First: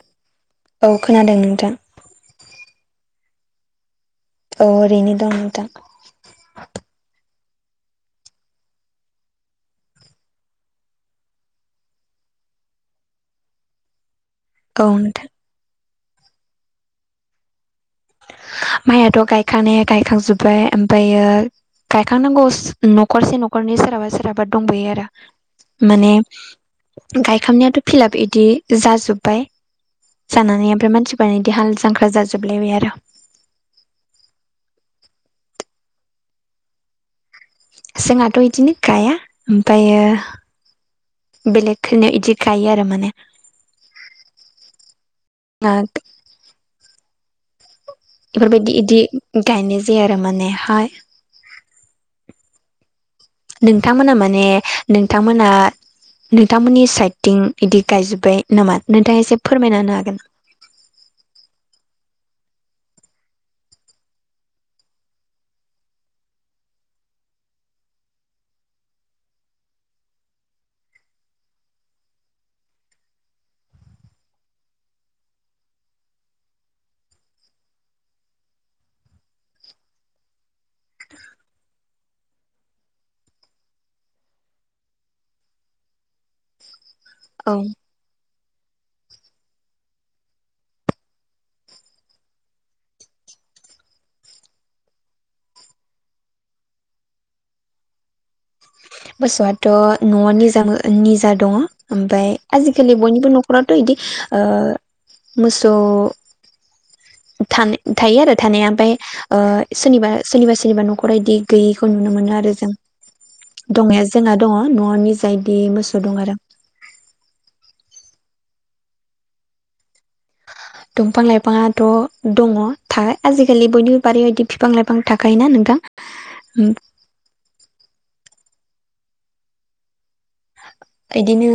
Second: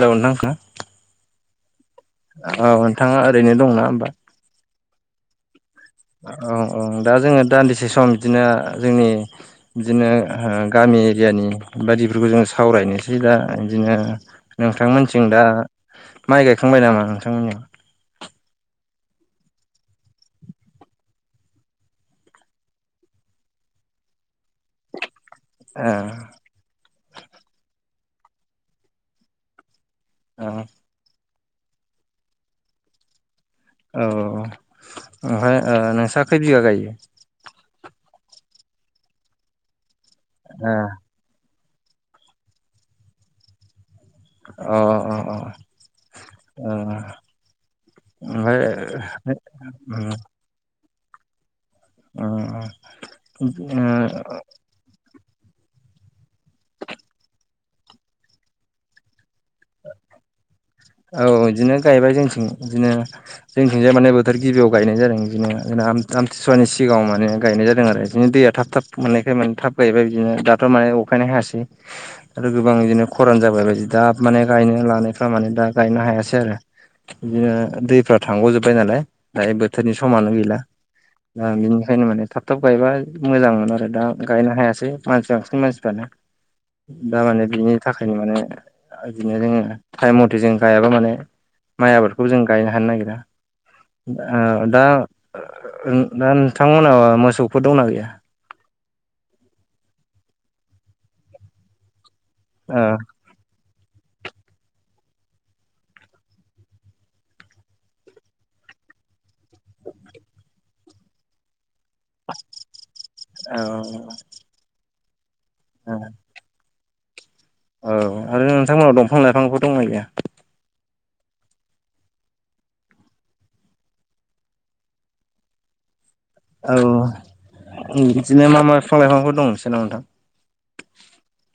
Hello नोंथां खोना औ खोनादों नोंथां। औ नोंथाङा ओरैनो दंना होमबा? औ ओरैनो दं नोंथां। औ औ दा जोङो दान्दिसे सम बिदिनो जोंनि बिदिनो ओ गामि एरियानि बायदिफोरखौ जों सावरायनोसै दा इदिनो औ नोंथां नोंथांमोनथिं दा माइ गायखांबाय नामा नोंथांमोननियाव? माइयाथ' गायखांनाया गायखांजोब्बाय। ओमफायो गायखांनांगौस न'खरसे न'खरनै सोरहाबा सोरहाबा दंबायो आरो। ए माने गायखांनायाथ' फिलाब इदि जाजोब्बाय। औ जानानै ओमफ्राय मानसिफोरानोदि हाल जांख्रा जाजोबलायबाय आरो। औ ओमफाय ओ नोंस्रा खै बिगा गायो? जोंहाथ' इदिनो गाया। ओमफायो ओ बेलेगखोनो इदि गायो आरो माने। अ अ अ अ ओ। ओमफ्राय एफोरबायदि इदि गायनाय जाया आरो माने हाय ओ ओ। नोंथांमोना माने नोंथांमोना नोंथांमोननि साइटथिं इदि गायजोब्बाय नामा नोंथाङा एसे फोरमायना होनो हागोन ना? औ इदिनो गायबाय जोंथिं इदिनो जोंथिंजाय माने बोथोर गिबियाव गायनाय जादों इदिनो जोंना आम-आमथिसुवानि सिगाङाव माने गायनाय जादों आरो। इदिनो दैया थाब थाब मोननायखाय माने थाब गायबाय बिदिनो दाथ' माने अखायै हायासै। आरो गोबां इदिनो खरान जाबाय बायदि दाब माने गायनो लानायफ्रा माने दा गायनो हायासै आरो। इदिनो दैफ्रा थांग'जोबबाय नालाय दायो बोथोरनि समानो गैला। दा बेनिखायनो माने थाब थाब गायबा मोजां मोन आरो। दा गायनो हायासै मानसि बांसिन मानसिफ्रानो। दा औ माने बिनि थाखायनो माने दा इदिनो जोङो टाइम मथे जों गायाबा माने माइ आबादखौ जों गायनो हानो नागिरा। दा दा नोंथांमोनहा मोसौफोर दंना गैया? मोसौआथ' न'आ निज निजा दङ, ओमफ्राय आजिखालि ओ बयनिबो न'खर न'खरथ' बिदि ओ मोसौ थायो आरो थानाया, ओमफ्राय सोरनिबा सोरनिबा सोरनिबा न'खर इदि गैयैखौ नुनो मोनो आरो जों, दंनाया जोंना दङ न'आव निजायदि मोसौ दं आरो। औ आरो नोंथांमोनहा दंफां लाइफांफोर दंना गैया? दंफां लाइफाङाथ' दङ, आजिखालि बयनिबो बारि बायदि बिफां लाइफां थाखायायोना नोंथां? औ बिदिनो मा मा फां लाइफांफोर दंसै नोंसोरनाव नोंथां? इदिनो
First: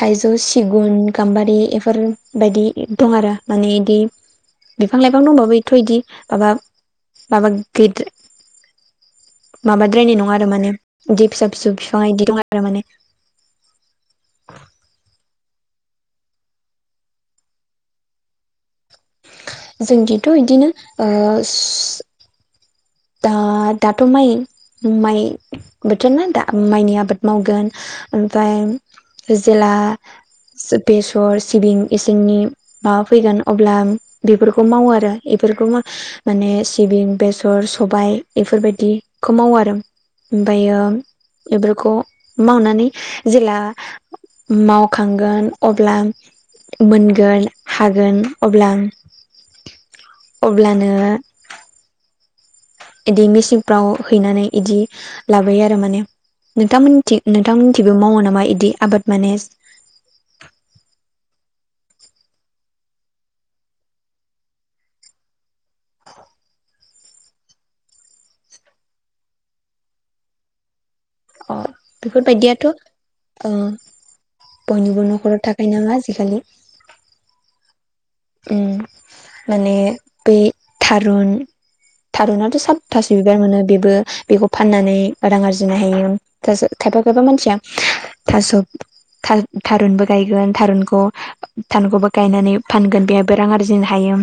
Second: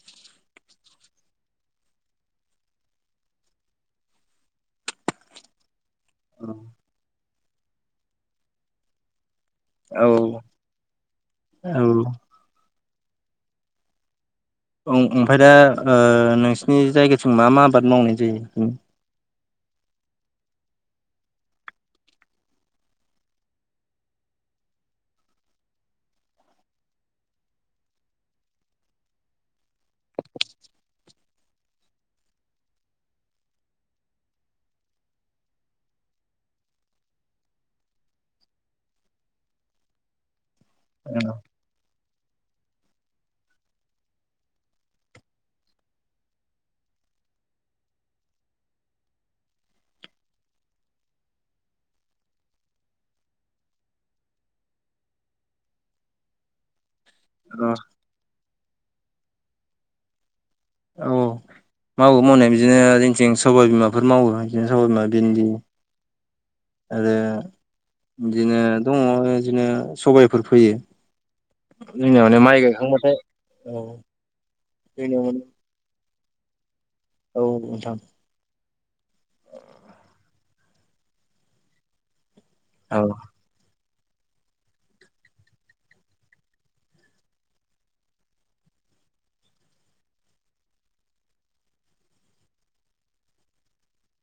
थाइजौ सिगुन गाम्बारि बेफोरबायायदि दं आरो, माने बिदि बिफां लाइफां दंबाबो एथ' बिदि माबा माबा गिदि औ माबाद्रायनाय नङा आरो माने बिदि फिसा फिसौ औ बिफां बिदि दं आरो माने। औ ओमफफ्राय दा ओ नोंसिनि जायगाथिं मा मा आबाद मावनाय जायो? जोंनिथ' बिदिनो ओ दा दाथ' माइ माइ बोथोरना दा माइनि आबाद मावगोन। ओमफफ्राय जेला बेसर सिबिं इसोरनि माबा फैगोन अब्ला बेफोरखौ मावो आरो बेफोरखौ माने सिबिं बेसर सबाय बेफोरबायदिखौ मावो आरो। ओमफ्रायो बेफोरखौ मावनानै जेब्ला मावखांगोन अब्ला मोनगोन हागोन अब्ला अब्लानो बिदि मेचिनफ्राव हैनानै इदि लाबोयो आरो माने, नोंथांमोननि थि नोंथांमोननिथिबो मावो नामा बिदि आबाद माने औ मावो मावनाय बिदिनो ओथिं सबाइ बिमाफोर मावो, बिदिनो सबाइ बिमा भिन्दि आरो बिदिनो दङ बिदिनो सबायफोर फैयो। अ जोंनिया बेफोर माने माइ बायदियाथ' गायखांबाथाय औ बयनि जोंनियाव नखर माने थ गाय नामा आजिखालि औ नोंथां। उम माने बे थारुन थारुनाथ' साब औ थास' बिबार मोनो बेबो बेखब फाननानै रां आरजिनो हायो थास' खायफा खायफा मानसिया थास' था-थारुनबो गायगोन थारुनखौ थारुनखौबो गायनानै फानगोन। बेहायबो रां आरजिनो हायो,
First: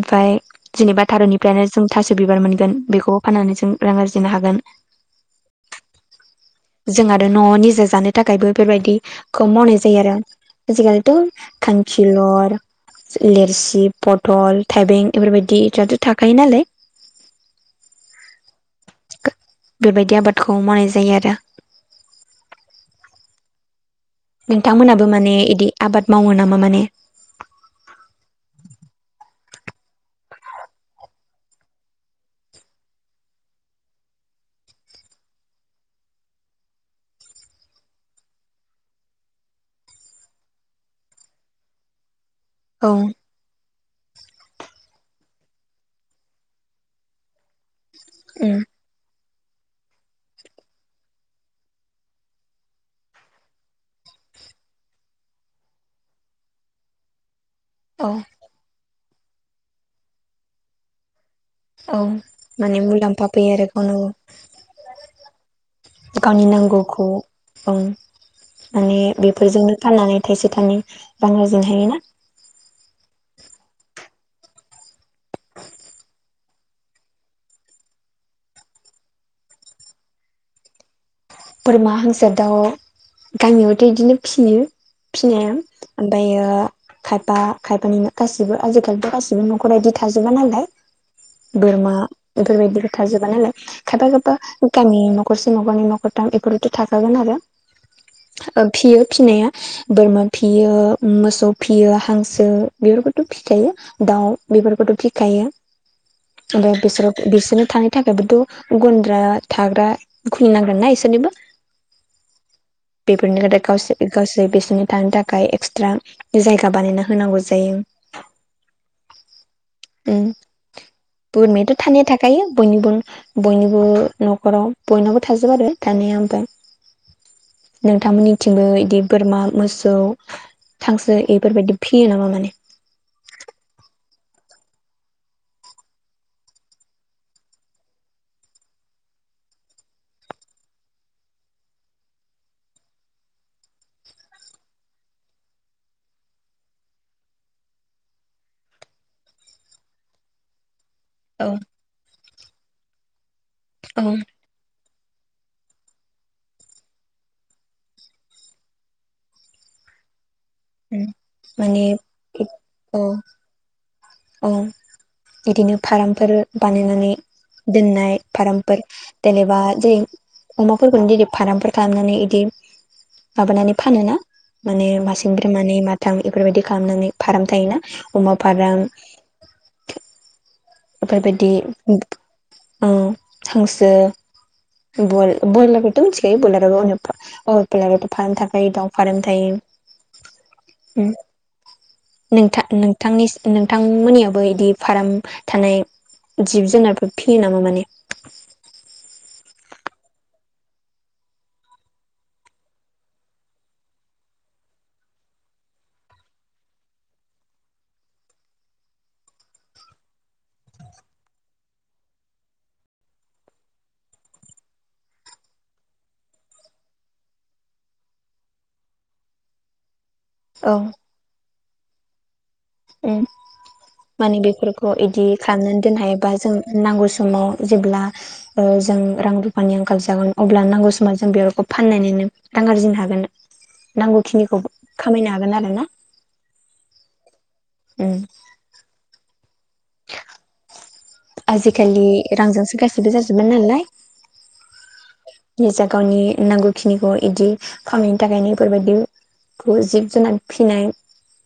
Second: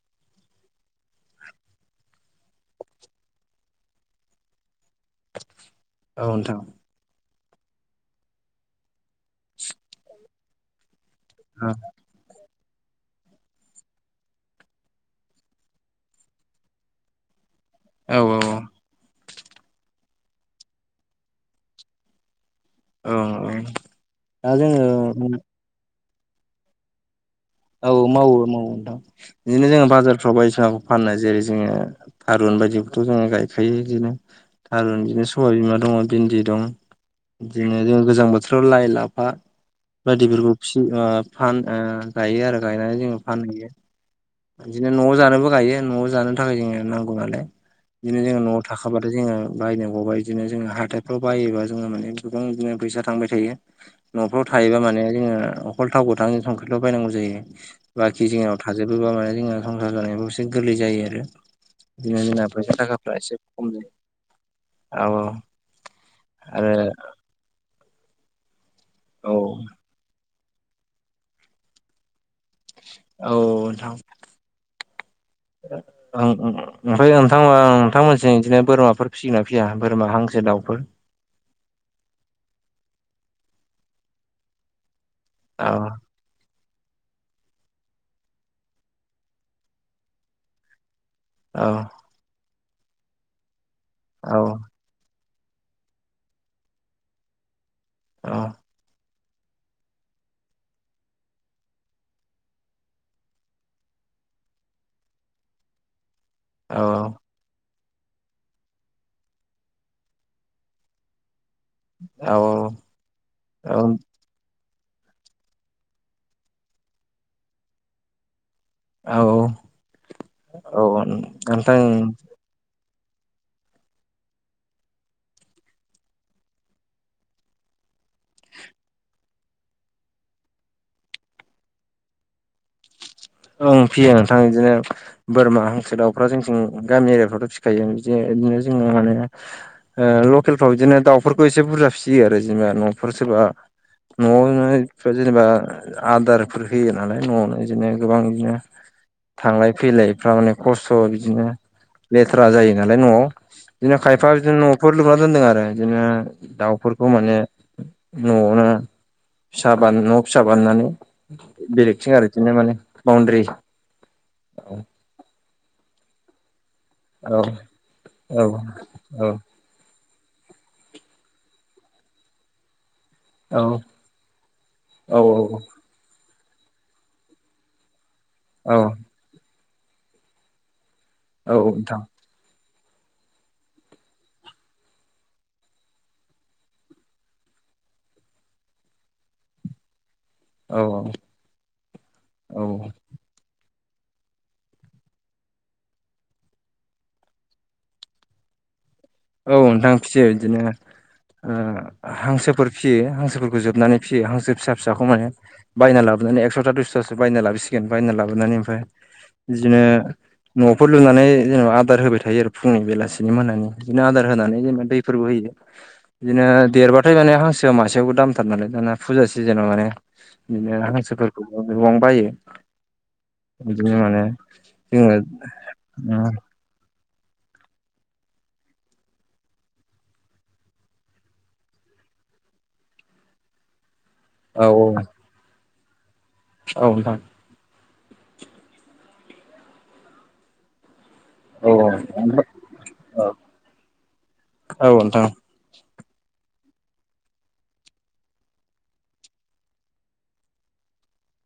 ओमफाय जेनेबा थारुननिफ्रायानो जों थास' बिबार मोनगोन बेखौबो फाननानै जों रां आरजिनो हागोन। औ नोंथां। जों आरो न'आव निजा जानो थाखायबो बेफोरबायदिखौ मावनाय जायो आरो। आजिखालिथ' औ खांखिलर लिरसि पटल थाइबें एफोरबायदियाथ थाखायो नालाय। औ औ। बेबायदि आबादखौ मावनाय जायो आरो। औ ओं। नोंथांमोनहाबो माने इदि आबाद मावो नामा माने? औ मावो मावो नोंथां बिदिनो जोङो बाजारफ्रावबो बायदिसिनाखौ फानाय जायो, जेरै जोङो थारुन बायदिखौथ' जोङो गायखायो इदिनो। थारुन बे सबाय बिमा दङ भिन्दि दं। बिदिनो जों गोजां बोथोराव लाइ लाफा बायदिफोरखौ फिसियो ओ फान ओ गायो आरो औ गायनानै जोङो फानहैयो। बिदिनो न'आव जानोबो गायो न'आव जानो थाखाय जोङो नांगौ नालाय। बिदिनो जोङो उम न'आव थाख आबादा जोङो बायनो गिबाय बिदिनो जोङो हााइफ्राव बायोबा जोङो माने गोबां बिदिनो फैसा थांबाय थायो। न'फ्राव थायोबा माने जोङो अखल थाव गोथां जों संख्रिल' बायनांगौ जायो। औ बाखि जोंनाव थाजोबोबा माने जोंहा संसार जानायफ्राव एसे गोरलै जायो आरो। औ बिदिनो जोंना फैसा माने थाखाफ्रा मुलाम्फा एसे फैयो आरो खम जायो। गावनो औ औ गाव। गावनि आरो नांगौखौ औ माने औ बेफोरजोंनो फाननानै थाइसे थाइनै रां आरजिनो हायो ना। औ नोंथां ओं ओं ओमफ्राय नोंथां आं नोंथांमोनसि बिदिनो बोरमाफोर फिसिगोनना फिया बोरमा हांसो दाउफोर। बोरमा हांसो दाव गामियावथ' इदिनो फियो फिनाया। औ बायो खायफा खायफानिनो गासिबो आजिखालिथ' गासिबो न'खर बिदि थाजोबा नालाय। औ बोरमा बेफोरबायदिबो थाजोबा नालाय खायफा खायफा औ गामि न'खरसे न'खरनि न'खरथाम बेफोरावथ' थाखागोन आरो औ ओ फियो फिसिनाया बोरमा फियो मोसौ फियो हांसो बेफोरखौथ' फिखायो। दाउ बेफोरखौथ' फिखायो ओमफ्राय औ बिसोर बिसोरनो थानाय थाखायबोथ' गन्द्रा थाग्रा खुलिनांगोन ना इसोरनिबो बेफोरनि थाखाय दा औ [unintelligible] गावसोर बिसोरनि थानो थाखाय एक्सट्रा जायगा बानायना होनांगौ जायो। औ उम औ बोरमायाथ' नोंथां थानाया थाखायो बयनिबो बयनिबो न'खराव बयनावबो थाजोबा आरो दानिया ओमफाय नोंथांमोननिथिंबो इदि बोरमा मोसौ थांसो बेफोरबायदि फियो नामा माने? ओं फियो नोंथां इदिनो बोरमा हांसो दाउफ्रा जोंथिं गामि एरियाफ्रावथ' फिखायो बिदि बिदिनो जोङो माने ओ लकेलफ्राव इदिनो दाउफोरखौ एसे बुरजा फिसियो आरो जेनेबा न'फोर सोरबा न'आवनो जेनेबा आदारफोर होयो नालाय न'आवनो इदिनो गोबां बिदिनो थांलाय फैलायफ्रा माने खस्थ' बिदिनो औ लेथ्रा जायो नालाय न'आव बिदिनो औ खायफा बिदिनो न' फोर लुना दोन्दों आरो इदिनो दाउफोरखौ माने न'आवनो फिसा बाना न' फिसा बानायनानै माने बेलेगथिं आरो इदिनो माने बाउनद्रि अ बिदिनो फारामफोर बानायनानै दोननाय औ औ फारामफोर औ देनेबा जे अमाफोरखौनो दिनि फारामफोर खालामनानै इदि औ माबानानै फानो ना माने औ मासेनफ्राय मानै माथाम इफोरबायदि खालामनानै फाराम थायोना अमा औ फाराम फोरबायदि औ नोंथां अ हांसो बयल बयलारखोथ' मिथिखायो बयलाराबो गावनियाब फा अ बयलाराथ' फार्म थाखायो दाउ फाराम थायो [inaudible] उ औ नोंथा नों थांनि नोंथांमोननियाबो इदि फाराम थानाय जिब जुनारफोर फियो नामा माने? औ नोंथां फिसियो इदिनो ओ हांसोफोर फियो हांसोफोरखौ जोबनानै फियो हांसो फिसा-फिसाखौ माने बायना लाबोनानै एकस'ता दुइस'तासो बायना लाबोसिगोन बायना लाबोनानै ओमफ्राय बिदिनो न'फोर लुनानै नेबा आदार होबाय थायो आरो फुंनि बेलासिनि मोनानि। बिदिनो आदार होनानै जेनबा दैफोरबो होयो बिदिनो देरबाथाय माने हांसोआ मासेयावबो दामथार नालाय दाना फुजा सिजोनाव माने औ बिदिनो हांसोफोरखौबो गोबां बायो। उम माने बेफोरखौ जोङो इदि खालामनानै दोननो हायोबा जों नांगौ समाव जेब्ला ओ जों रां रुफानि आंखाल जागोन अब्ला नांगौ समाव जों बेफोरखौ फान्नानो दां आरजिनो हागोन औ नांगौखिनिखौ खामायनो हागोन आरो ना। औ नोंथां उम औ आजिखालि रांजोंसो गासिबो जाजोबो नालाय औ नोंथां निजा गावनि नांगौ खिनिखौ इदि खामायनो थाखायनो इफोरबायदि जिब जुनार फिनाय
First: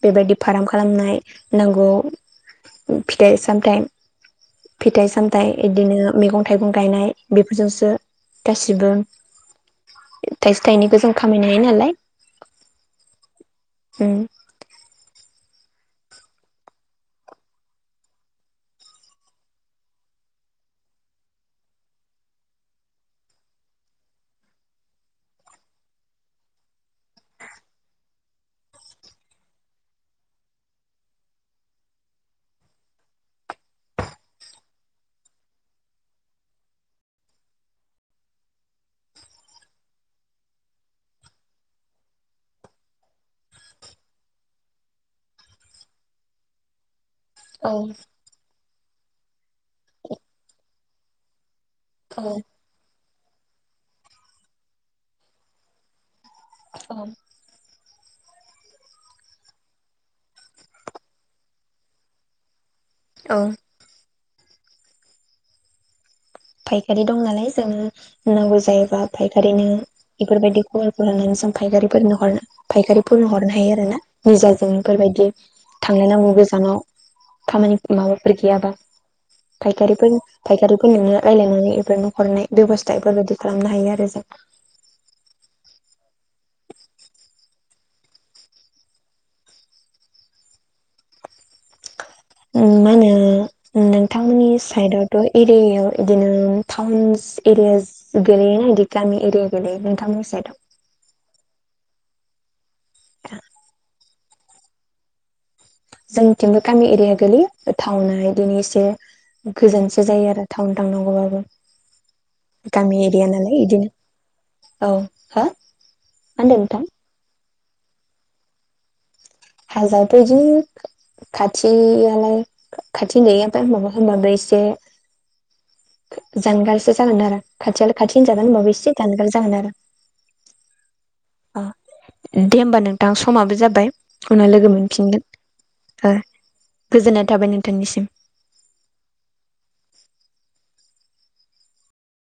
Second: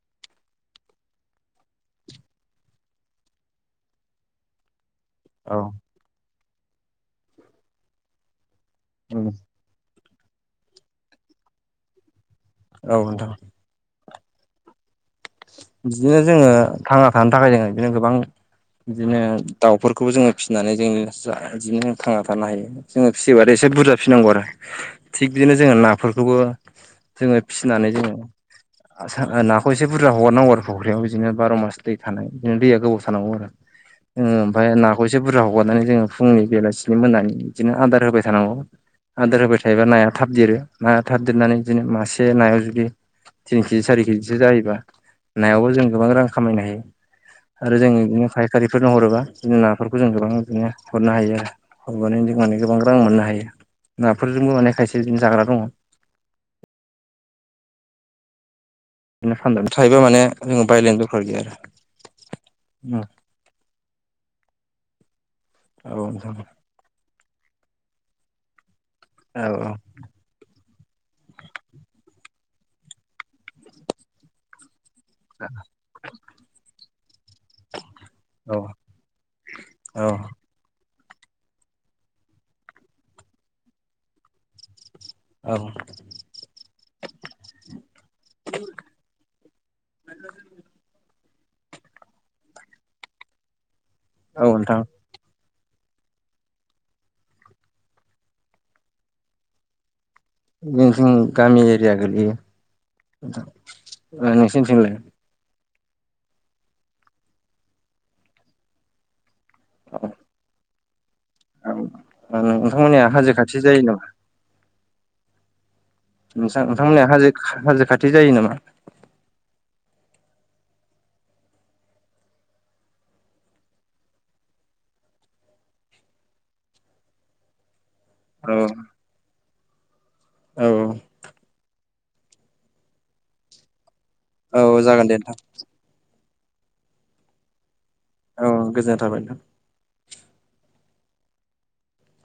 बेबायदि फाराम खालामनाय नांगौ फिथाइ सामथाइ फिथाइ औ सामथायाइ बिदिनो मैगं थाइगं गायनाय बेफोरजोंसो गासिबो थाइसे थाइनैखौ जों खामायनो हायो नालाय औ नोंथां ओम बिदिनो जोङो थांना थानो थाखाय जोङो बिदिनो गोबां बिदिनो दाउफोरखौबो जोङो फिनानै जोंङो बिदिनो थांना थानो हायो जोङो फिसिबाथाय आरो एसे बुरजा फिसिनांगौ आरो थिग बिदिनो जोङो नाफोरखौबो जोङो फिनानै जोङो ओ नाखौ एसे बुरजा हगारनांगौ आरो फ'ख्रियाव इदिनो बार' मास दै थानाय बिदिनो दैया गोबाव थानांगौ आरो ओ ओमफाय नाखौ एसे बुरजा हगारनानै जोङो फुंनि बेलासिनि मोनानि इदिनो आदार होबाय थानांगौ आदार होबाय थायोबा नाया थाब देरो नाया थाब देरनानै इदिनो मासे नाया जुदि तिन किजि सारि किजिसो जायोबा नायावबो जों गोबां रां खामायनो हायो औ आरो जों बेनिफ्राय फा खारिफोरनो हरोबा बिदिनो नाफोरखौ जों गोबां बिदिनो हरनो हायो आरो हरगानानै औ जों माने गोबां रां मोननो हायो नाफोरजोंबो माने खायसे इदिनो जाग्रा दङ अ थायोबा माने बायलायनो दरखार गैया आरो औ औ नोंथां फायखारि दं नालाय जोंङो नांगौ जायोबा फायखारिनो औ इफोरबायदि खलफोर लानानै जों फायखारिफोरनो हरनो फायखारिफोरनो हरनो हायो आरो ना निजा जों फोरबायदि बिदि थांलायनांगौ गोजानाव खामानि माबाफोर औ गैयाबा औ फायखारिफोर फायखारिफोरोनो रायलायनानै बेफोर न' हरनाय बेब'स्था बेफोरबायदि खालामनो हायो आरो जों औ मा होनो औ नोंथांमोननि नोंथां साइदआव थ' एरियायाव बिदिनो टाउन्स एरिया गेलेयोनादि गामि एरिया गेलेयो नोंथांमोननि साइदआव जोंनिथिं गामि एरिया गोलैयो नोंसोरनिथिंलाय जोंनिथिंबो गामि एरिया गोलैयो थावना बिदिनो एसे औ गोजोनसो जायो आरो थाउन थांनांगौबाबो गामि नोंथांमोननिया एरिया हाजो खाथि नालाय जायो बिदिनो नामा औ हा नोंथां नोंथांमोननिहा हाजो हाजो खाथि जायो नामा हाजोआथ' इदिनो खाथियालाय खाथि होनजायो ओमफाय बांद्राय एसे जानगारसो जागोन आरो खाथिलाय खाथि होनजागोन औ होनबाबो एसे जानगार जागोन आरो औ दे होमबा नोंथां समाबो जाबाय उनाव लोगो औ जागोन दे मोनफिनगोन नोंथां ओ गोजोननाय थाबाय नोंथांनिसिम औ गोजोननाय थाबाय नोंथां